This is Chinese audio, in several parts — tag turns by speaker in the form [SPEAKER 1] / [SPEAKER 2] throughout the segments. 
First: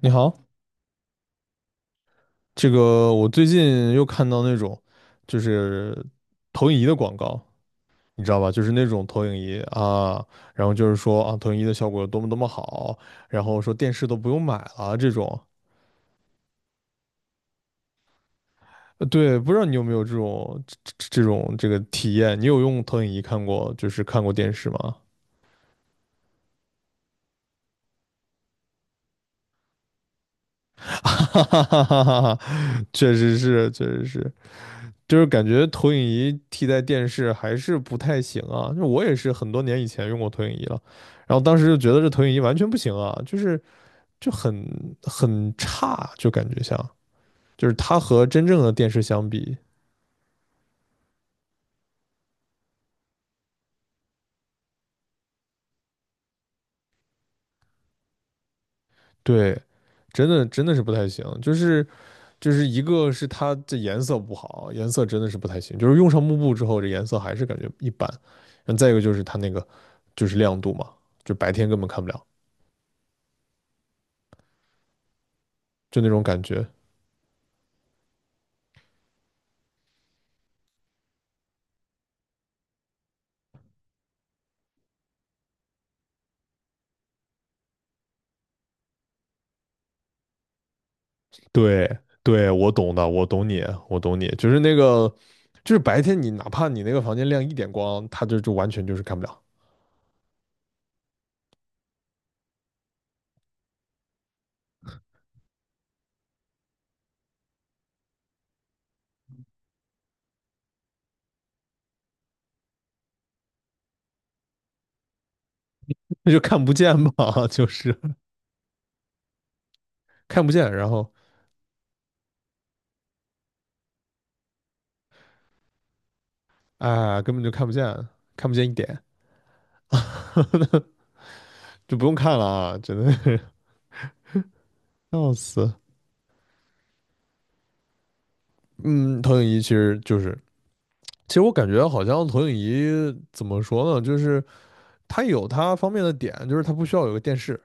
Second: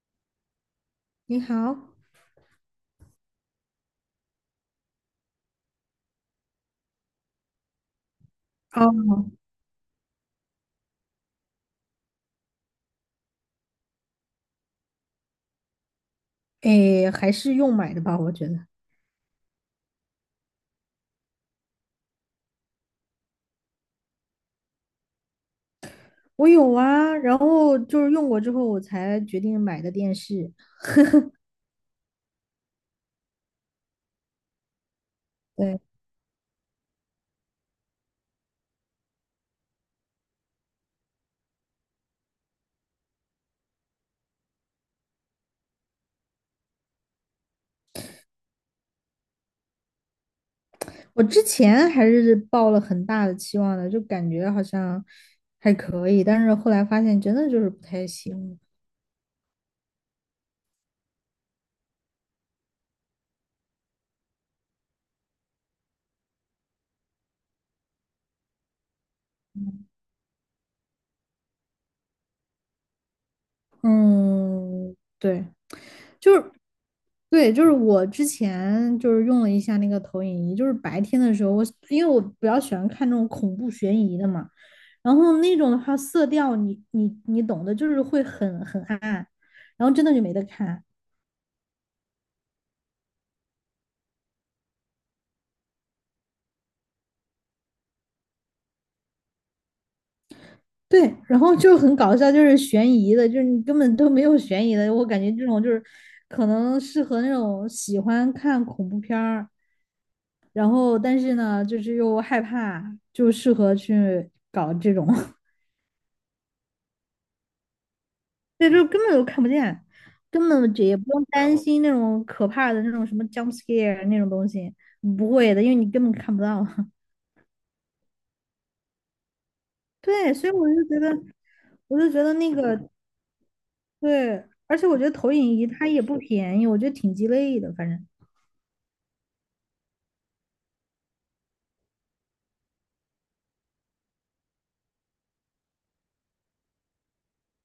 [SPEAKER 1] 你好，
[SPEAKER 2] 你好。
[SPEAKER 1] 这个我最近又看到那种就是投影仪的广告，你知道吧？就是那
[SPEAKER 2] 哦。
[SPEAKER 1] 种投影仪啊，然后就是说啊，投影仪的效果有多么多么好，然后说电视都不用买了这种。
[SPEAKER 2] 诶，还是用买的吧，我觉得。
[SPEAKER 1] 对，不知道你有没有这种这个体验？你有用投影仪看过，就是看过电视吗？
[SPEAKER 2] 我有啊，然后就是用过之后，我才决定买的电视。
[SPEAKER 1] 哈哈哈哈哈哈，确实是，确实是。就是感觉
[SPEAKER 2] 对，
[SPEAKER 1] 投影仪替代电视还是不太行啊。就我也是很多年以前用过投影仪了，然后当时就觉得这投影仪完全不行啊，就是就很差，就感觉像就是它和真正的电视相比，
[SPEAKER 2] 我之前还是抱了很大的期望的，就感觉好像还可以，但是后来发现真的就是不太行。
[SPEAKER 1] 对，真的真的是不太行。就是一个是它这颜色不好，颜色真的是不太行。就是用上幕布之后，这颜色还是感觉一般。然后再一个就是它那个就是亮度嘛，就白天根本看不了，
[SPEAKER 2] 嗯，对，
[SPEAKER 1] 就那种
[SPEAKER 2] 就
[SPEAKER 1] 感
[SPEAKER 2] 是
[SPEAKER 1] 觉。
[SPEAKER 2] 对，就是我之前就是用了一下那个投影仪，就是白天的时候，因为我比较喜欢看那种恐怖悬疑的嘛。然后那种的话，色调你懂的，就是会很暗，然后真的就没得看。
[SPEAKER 1] 对对，我懂的，我懂你，我懂你，就是那个，就是白天你哪怕你那个房间亮一点光，它就完全就是看不了，
[SPEAKER 2] 对，然后就很搞笑，就是悬疑的，就是你根本都没有悬疑的。我感觉这种就是可能适合那种喜欢看恐怖片儿，然后但是呢，就是又害怕，就适合去搞这种。
[SPEAKER 1] 那就看不见嘛，就是
[SPEAKER 2] 对，就根本就看不见，
[SPEAKER 1] 看
[SPEAKER 2] 根
[SPEAKER 1] 不见，
[SPEAKER 2] 本这
[SPEAKER 1] 然
[SPEAKER 2] 也不
[SPEAKER 1] 后
[SPEAKER 2] 用担心那种可怕的那种什么 jump scare 那种东西，不会的，因为你根本看不到。
[SPEAKER 1] 啊、根本就看不见，看不见一点，
[SPEAKER 2] 对，所以我就 觉得。
[SPEAKER 1] 就
[SPEAKER 2] 我
[SPEAKER 1] 不
[SPEAKER 2] 就
[SPEAKER 1] 用
[SPEAKER 2] 觉得
[SPEAKER 1] 看了
[SPEAKER 2] 那
[SPEAKER 1] 啊，
[SPEAKER 2] 个，
[SPEAKER 1] 真的是
[SPEAKER 2] 对，而且我觉得
[SPEAKER 1] 笑
[SPEAKER 2] 投影仪
[SPEAKER 1] 死。
[SPEAKER 2] 它也不便宜，我觉得挺鸡肋的，反正。
[SPEAKER 1] 嗯，投影仪其实就是，其实我感觉好像投影仪怎么说呢，就是它有它方便的点，就是它不需要有个电视。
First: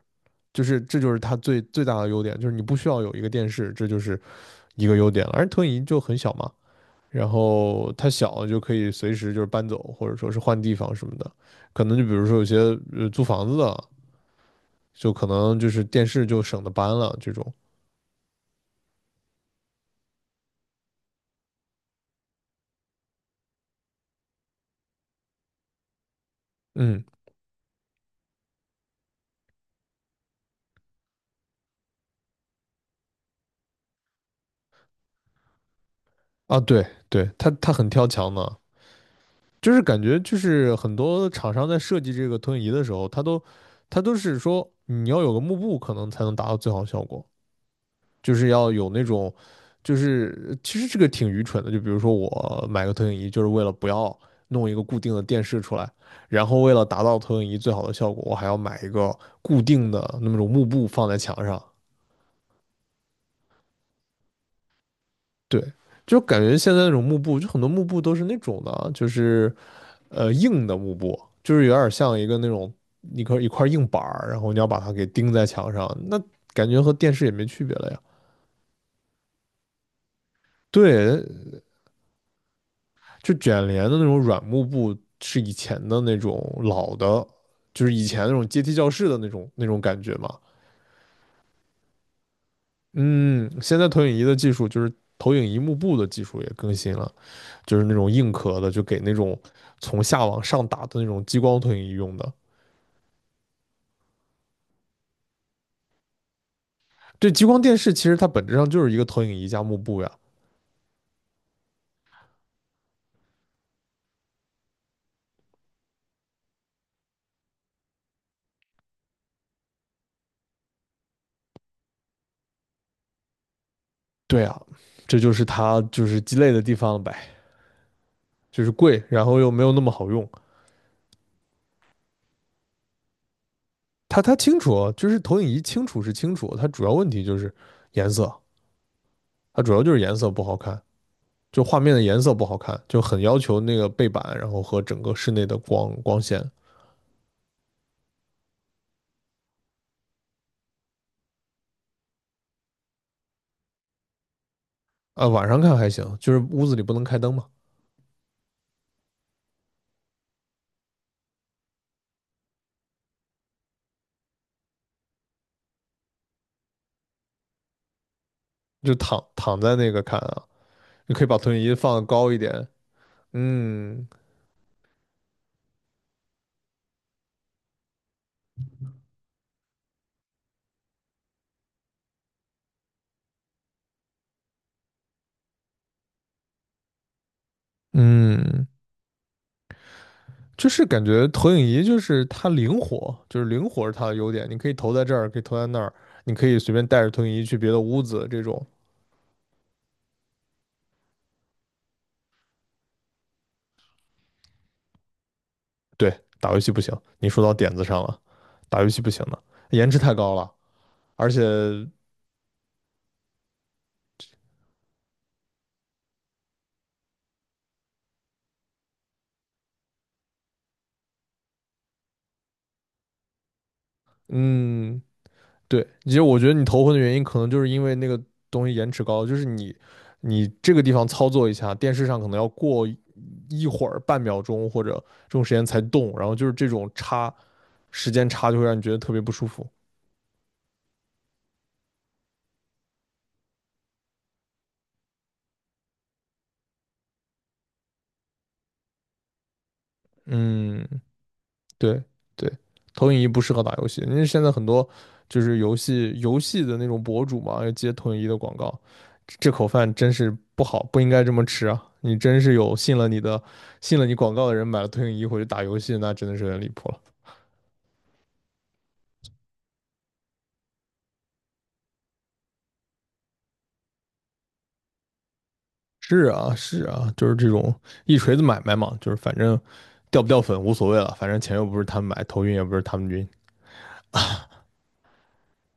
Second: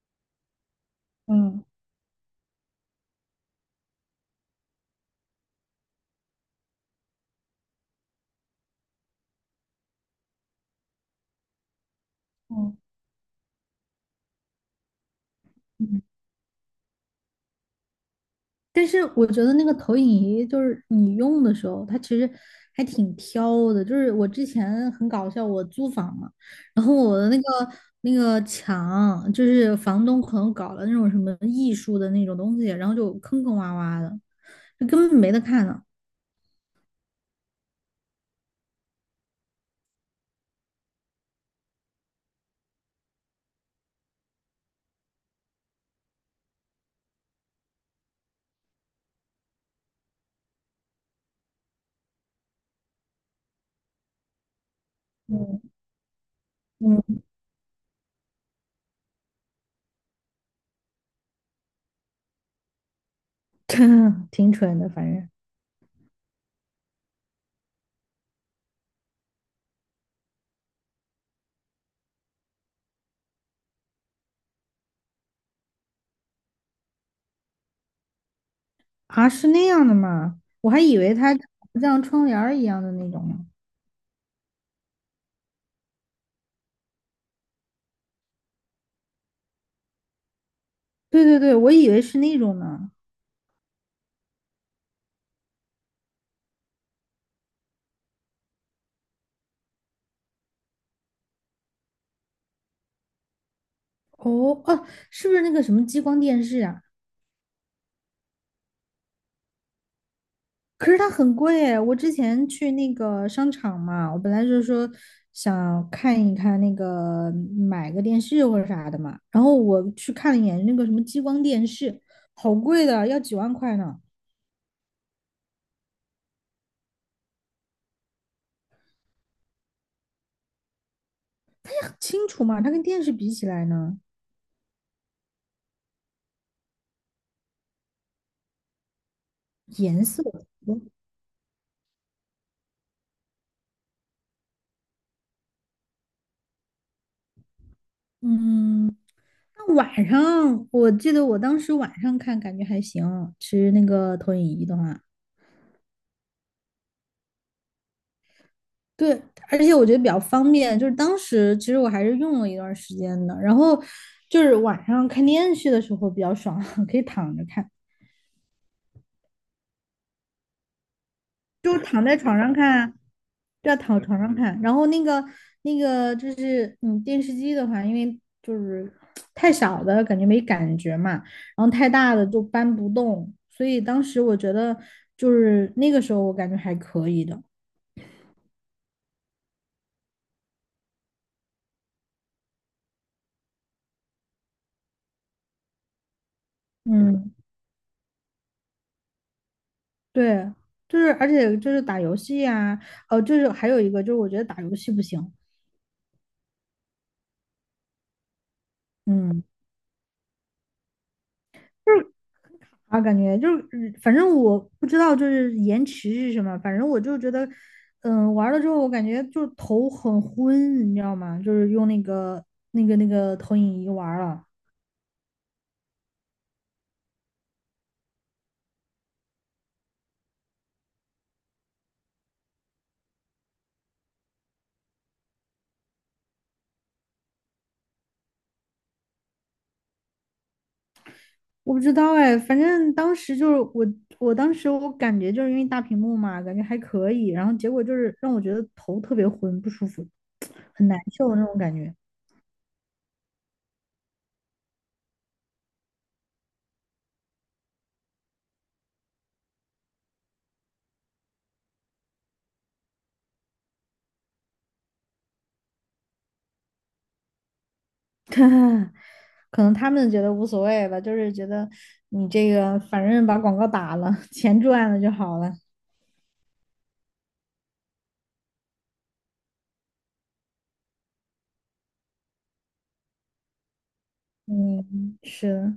[SPEAKER 1] 就是这就是它最
[SPEAKER 2] 嗯
[SPEAKER 1] 最大的优点，就是你不需要有一个电视，这就是一个优点了。而投影仪就很小嘛，然后它小就可以随时就是搬走，或者说是换地方什么的。可能就比如说有些
[SPEAKER 2] 嗯。
[SPEAKER 1] 租房子的，就可能就是
[SPEAKER 2] 嗯。
[SPEAKER 1] 电视就省得搬了这种。
[SPEAKER 2] 但是我觉得那个投影仪就是你用的时候，它其实还挺挑的。就是我之前很搞笑，我租房嘛，然后
[SPEAKER 1] 嗯
[SPEAKER 2] 我的那个墙，就是房东可能搞了那种什么艺术的那种东西，然后就坑坑洼洼的，就根本没得看呢。
[SPEAKER 1] 啊，对对，它很挑墙的，就是感觉就是很多厂商在设计这个投影仪的时候，它都是说你要有个幕布可能才能达到最好效果。就是要有那种，就是其实这个挺愚蠢的。就比如说我买个投影仪，就是为了不要弄一个固定的电视
[SPEAKER 2] 嗯。
[SPEAKER 1] 出来，然后为了达到
[SPEAKER 2] 嗯。
[SPEAKER 1] 投影仪最好的效果，我还要买一个固定的那么种幕布放在墙上。
[SPEAKER 2] 挺蠢的，反正。
[SPEAKER 1] 对，就感觉现在那种幕布，就很多幕布都是那种的啊就是硬的幕布，就是有点像一个那种一块一块硬板儿，然后你要把它给钉在墙上，那感觉和电视也没区别了呀。
[SPEAKER 2] 啊，是那样的吗？我还以为
[SPEAKER 1] 对，
[SPEAKER 2] 它长得像窗帘儿一样的那种
[SPEAKER 1] 就
[SPEAKER 2] 呢。
[SPEAKER 1] 卷帘的那种软幕布是以前的那种老的，就是以前那种阶梯教室的那种感觉嘛。
[SPEAKER 2] 对对对，我以为是那种呢。
[SPEAKER 1] 嗯，现在投影仪的技术就是投影仪幕布的技术也更新了，就是那种硬壳的，就给那种从下往上打的那种激光投影仪用的。
[SPEAKER 2] 哦哦，是不是那个什么激光电视啊？
[SPEAKER 1] 对，激光电视其实它本质上就是一个投影仪加幕布呀。
[SPEAKER 2] 可是它很贵诶，我之前去那个商场嘛，我本来就是说想看一看那个，买个电视或者啥的嘛，然后我去看了一眼那个什么激光电视，好贵的，要几万块呢。
[SPEAKER 1] 对啊，这就是它就是鸡肋的地方呗，就是贵，然后又没有那么好用。
[SPEAKER 2] 清楚嘛，它跟电视比起来呢？
[SPEAKER 1] 它清楚哦，就是投影仪清楚是清楚，它主要问题就是颜色。它主要就是
[SPEAKER 2] 颜
[SPEAKER 1] 颜
[SPEAKER 2] 色。
[SPEAKER 1] 色不好看，就画面的颜色不好看，就很要求那个背板，然后和整个室内的光线。
[SPEAKER 2] 嗯，那晚上我记得我当时晚上看感觉还行，其实那个投影仪的话，
[SPEAKER 1] 啊，晚上看还行，就是屋子里不能开灯嘛，
[SPEAKER 2] 对，而且我觉得比较方便。就是当时其实我还是用了一段时间的，然后就是晚上看电视的时候比较爽，可以躺着看。
[SPEAKER 1] 就躺在那个看啊，你可以把投影仪
[SPEAKER 2] 就躺
[SPEAKER 1] 放
[SPEAKER 2] 在
[SPEAKER 1] 高
[SPEAKER 2] 床
[SPEAKER 1] 一
[SPEAKER 2] 上
[SPEAKER 1] 点，
[SPEAKER 2] 看啊。对啊，躺
[SPEAKER 1] 嗯
[SPEAKER 2] 床上看。然后那个就是嗯，电视机的话，因为就是太小的感觉没感觉嘛，然后太大的就搬不动，所以当时我觉得就是那个时候我感觉还可以的。
[SPEAKER 1] 嗯，就是感觉投影仪就是它灵活，就是灵活是它的优点，你可以投在这儿，可以投在那儿，你可以随便带着投影
[SPEAKER 2] 嗯，
[SPEAKER 1] 仪去别的屋子，这种
[SPEAKER 2] 对，就是而且就是打游戏啊，哦，就是还有一个就是我觉得打游戏不行。
[SPEAKER 1] 对打游戏不行，你说到点子上了，打游戏不行的，
[SPEAKER 2] 嗯。
[SPEAKER 1] 颜值太高了，而且
[SPEAKER 2] 就是很卡啊，感觉就是，嗯反正我不知道就是延迟是什么，反正我就觉得，嗯，玩了之后我感觉就是头很昏，你知道吗？就是用那个，那个投影仪玩了。
[SPEAKER 1] 嗯，对，其实我觉得你头昏的原因，可能就是因为那个东西延迟高，就是你这个地方操作一下，电视上可能要过一会儿半秒钟或者这种时间才动，然后就是这种时间差就会让你觉得特别不舒服。
[SPEAKER 2] 我不知道哎，反正当时就是我，我当时感觉就是因为大屏幕嘛，感觉还可以，然后结果就是让我觉得头特别昏，不舒服，
[SPEAKER 1] 嗯，
[SPEAKER 2] 很难受的那种感觉。
[SPEAKER 1] 对对，投影仪不适合打游戏，因为现在很多就是游戏的那种博主嘛，要接投影仪的广告，这口饭真是不好，不应该这么吃啊！你真是有信了你的，信了你广告的人买了投影仪回去打游戏，那真的是有点离谱了。
[SPEAKER 2] 可能他们觉得无所谓吧，就是觉得你这个反正把广告打了，钱赚了就好了。
[SPEAKER 1] 是啊，是啊，就是这种一锤子买卖嘛，就是反正掉不掉粉无所谓了，反正钱又不是他们买，头晕也不是他们晕。
[SPEAKER 2] 嗯，是。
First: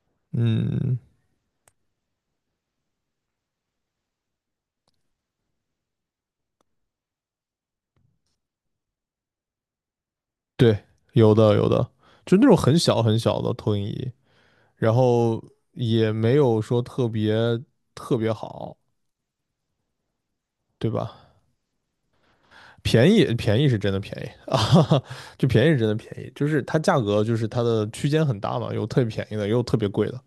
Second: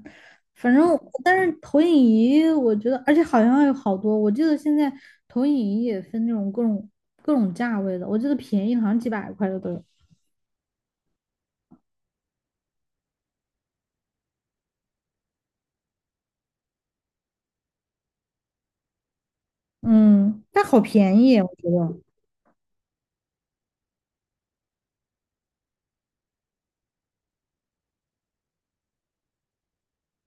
[SPEAKER 2] 反正
[SPEAKER 1] 嗯，
[SPEAKER 2] 我但是投影仪，我觉得，而且好像有好多，我记得现在投影仪也分那种，各种价位的，我记得便宜的好像几百块的都有。
[SPEAKER 1] 对，有的有的，就那种很小很小的投影仪。然后也没有说特别特别好，
[SPEAKER 2] 嗯，但好
[SPEAKER 1] 对
[SPEAKER 2] 便
[SPEAKER 1] 吧？
[SPEAKER 2] 宜啊，我觉得。
[SPEAKER 1] 便宜便宜是真的便宜啊，就便宜是真的便宜，就是它价格就是它的区间很大嘛，有特别便宜的，也有特别贵的。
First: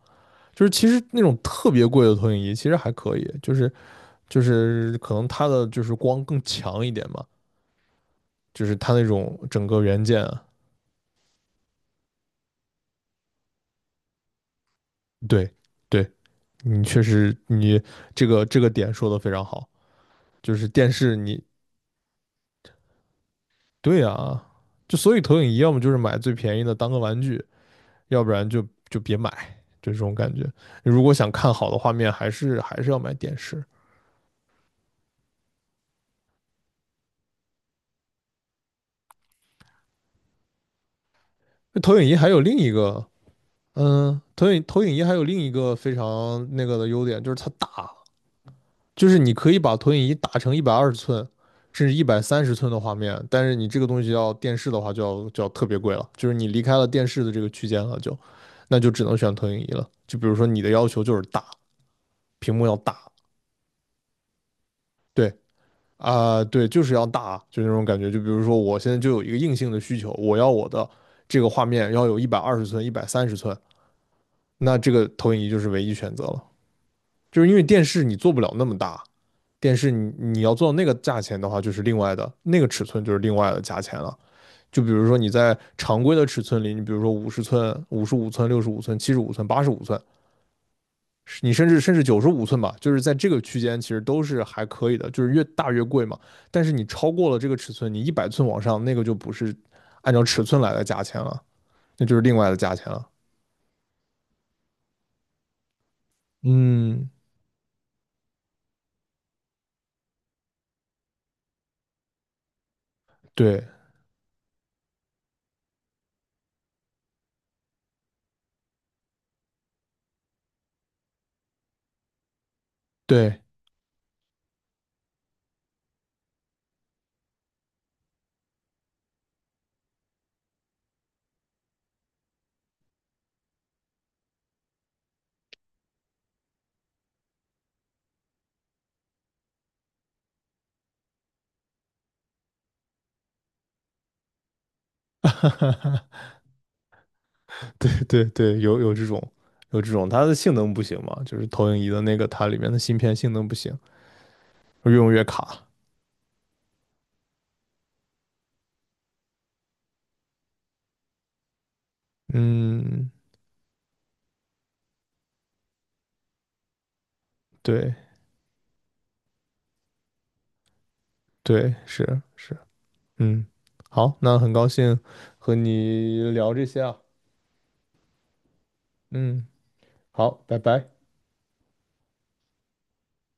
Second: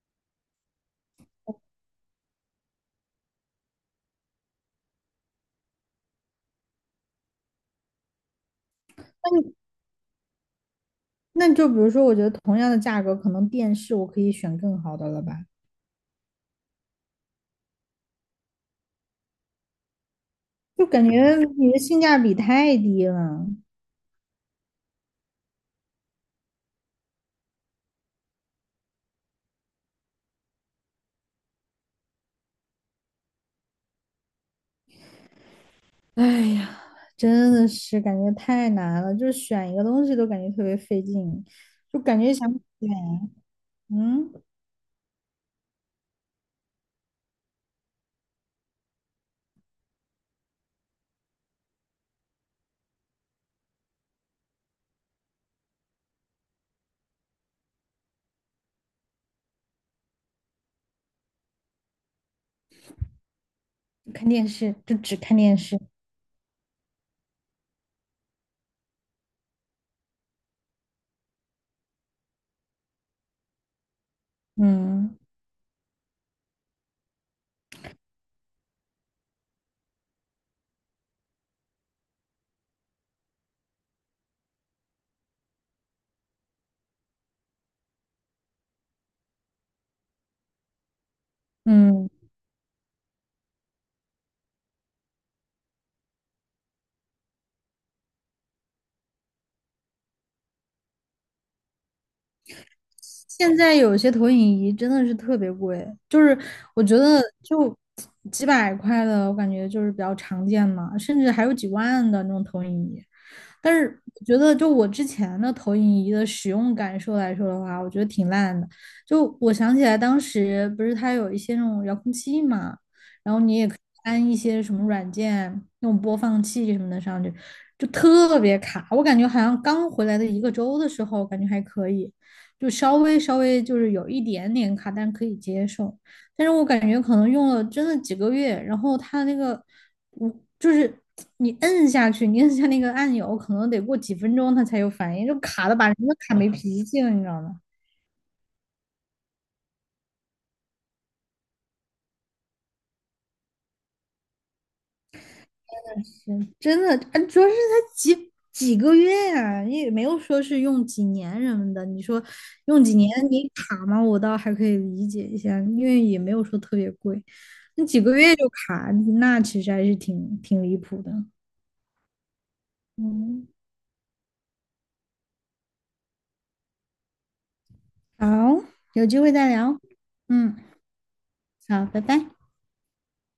[SPEAKER 1] 就是其实那种特别贵的投影仪其实还可以，就是可能它的就是光更强一点嘛，就是它那
[SPEAKER 2] 那
[SPEAKER 1] 种
[SPEAKER 2] 你
[SPEAKER 1] 整个元件啊，
[SPEAKER 2] 那就比如说，我觉得同样的价格，可能电视我可以选更好的了吧？
[SPEAKER 1] 对对，你确实你这个点说的非常好，就是
[SPEAKER 2] 就
[SPEAKER 1] 电
[SPEAKER 2] 感
[SPEAKER 1] 视
[SPEAKER 2] 觉
[SPEAKER 1] 你
[SPEAKER 2] 你的性价比太低了。
[SPEAKER 1] 对啊，就所以投影仪要么就是买最便宜的当个玩具，要不然就别买，就这种感觉。如果想看好的画面，还是要买电视。
[SPEAKER 2] 哎呀，真的是感觉太难了，就是选一个东西都感觉特别费劲，
[SPEAKER 1] 那投
[SPEAKER 2] 就
[SPEAKER 1] 影仪
[SPEAKER 2] 感
[SPEAKER 1] 还
[SPEAKER 2] 觉
[SPEAKER 1] 有
[SPEAKER 2] 想
[SPEAKER 1] 另一
[SPEAKER 2] 选。
[SPEAKER 1] 个，
[SPEAKER 2] 嗯，
[SPEAKER 1] 投影仪还有另一个非常那个的优点，就是它大，就是你可以把投影仪打成一百二十寸。甚至一百三十寸的画面，但是你这个东西要电视的话，就要特别贵了，就是你离开了电视的这个区间了，就，那就只能选投影仪了。就比如说你的要求就是大，屏幕要大，
[SPEAKER 2] 看电视就只
[SPEAKER 1] 对，
[SPEAKER 2] 看电视。
[SPEAKER 1] 啊、对，就是要大，就那种感觉。就比如说，我现在就有一个硬性的需求，我要我的这个画面要有一百二十寸、一百三十寸，那这个
[SPEAKER 2] 嗯
[SPEAKER 1] 投影仪就是唯一选择了。就是因为电视你做不了那么大，电视你要做到那个价钱的话，就是另外的那个尺寸就是另外的价钱了。就比如说你在常规的尺寸里，你比如说50寸、55寸、65寸、75寸、85寸，你甚至
[SPEAKER 2] 嗯。
[SPEAKER 1] 95寸吧，就是在这个区间其实都是还可以的，就是越大越贵嘛。但是你超过了这个尺寸，你100寸往上那个就不是按照尺寸来的价钱了，那就是另外的价钱了。
[SPEAKER 2] 现在有些投影仪真的是特别贵，就是我觉
[SPEAKER 1] 嗯，
[SPEAKER 2] 得就几百块的，我感觉就是比较常见嘛，甚至还有几万的那种投影仪。
[SPEAKER 1] 对
[SPEAKER 2] 但是我觉得，就我之前的投影仪的使用感受来说的话，我觉得挺烂的。就我想起来，当时不是它有一些那种遥控器嘛，然
[SPEAKER 1] 对
[SPEAKER 2] 后你也可以安一些什么软件，那种播放器什么的上去，就特别卡。我感觉好像刚回来的一个周的时候，感觉还可以。就稍微稍微就是有一点点卡，但可以接受。但是我感觉可能用了真的几个月，然后它那个，我就是你摁下去，你摁下那个按钮，可能得过几分钟它才有反应，就卡的把人都卡没脾气了，你知道吗？
[SPEAKER 1] 对对对，有这种有这种，它的性能不行嘛，就是投影仪的那个它里面的芯片性能不行，越用越卡。
[SPEAKER 2] 真的，啊主要是才几个月呀、你也没有说是用几年什么的。你说用几
[SPEAKER 1] 嗯，
[SPEAKER 2] 年你卡吗？我倒还可以理解一下，因为也没有说特别贵。那
[SPEAKER 1] 对
[SPEAKER 2] 几个月就卡，那其实还是挺离谱的。
[SPEAKER 1] 对是是，嗯，
[SPEAKER 2] 嗯。
[SPEAKER 1] 好，那很高兴和你聊这些啊，
[SPEAKER 2] 好，有机会
[SPEAKER 1] 嗯，
[SPEAKER 2] 再聊。
[SPEAKER 1] 好，
[SPEAKER 2] 嗯。
[SPEAKER 1] 拜拜。
[SPEAKER 2] 好，拜拜。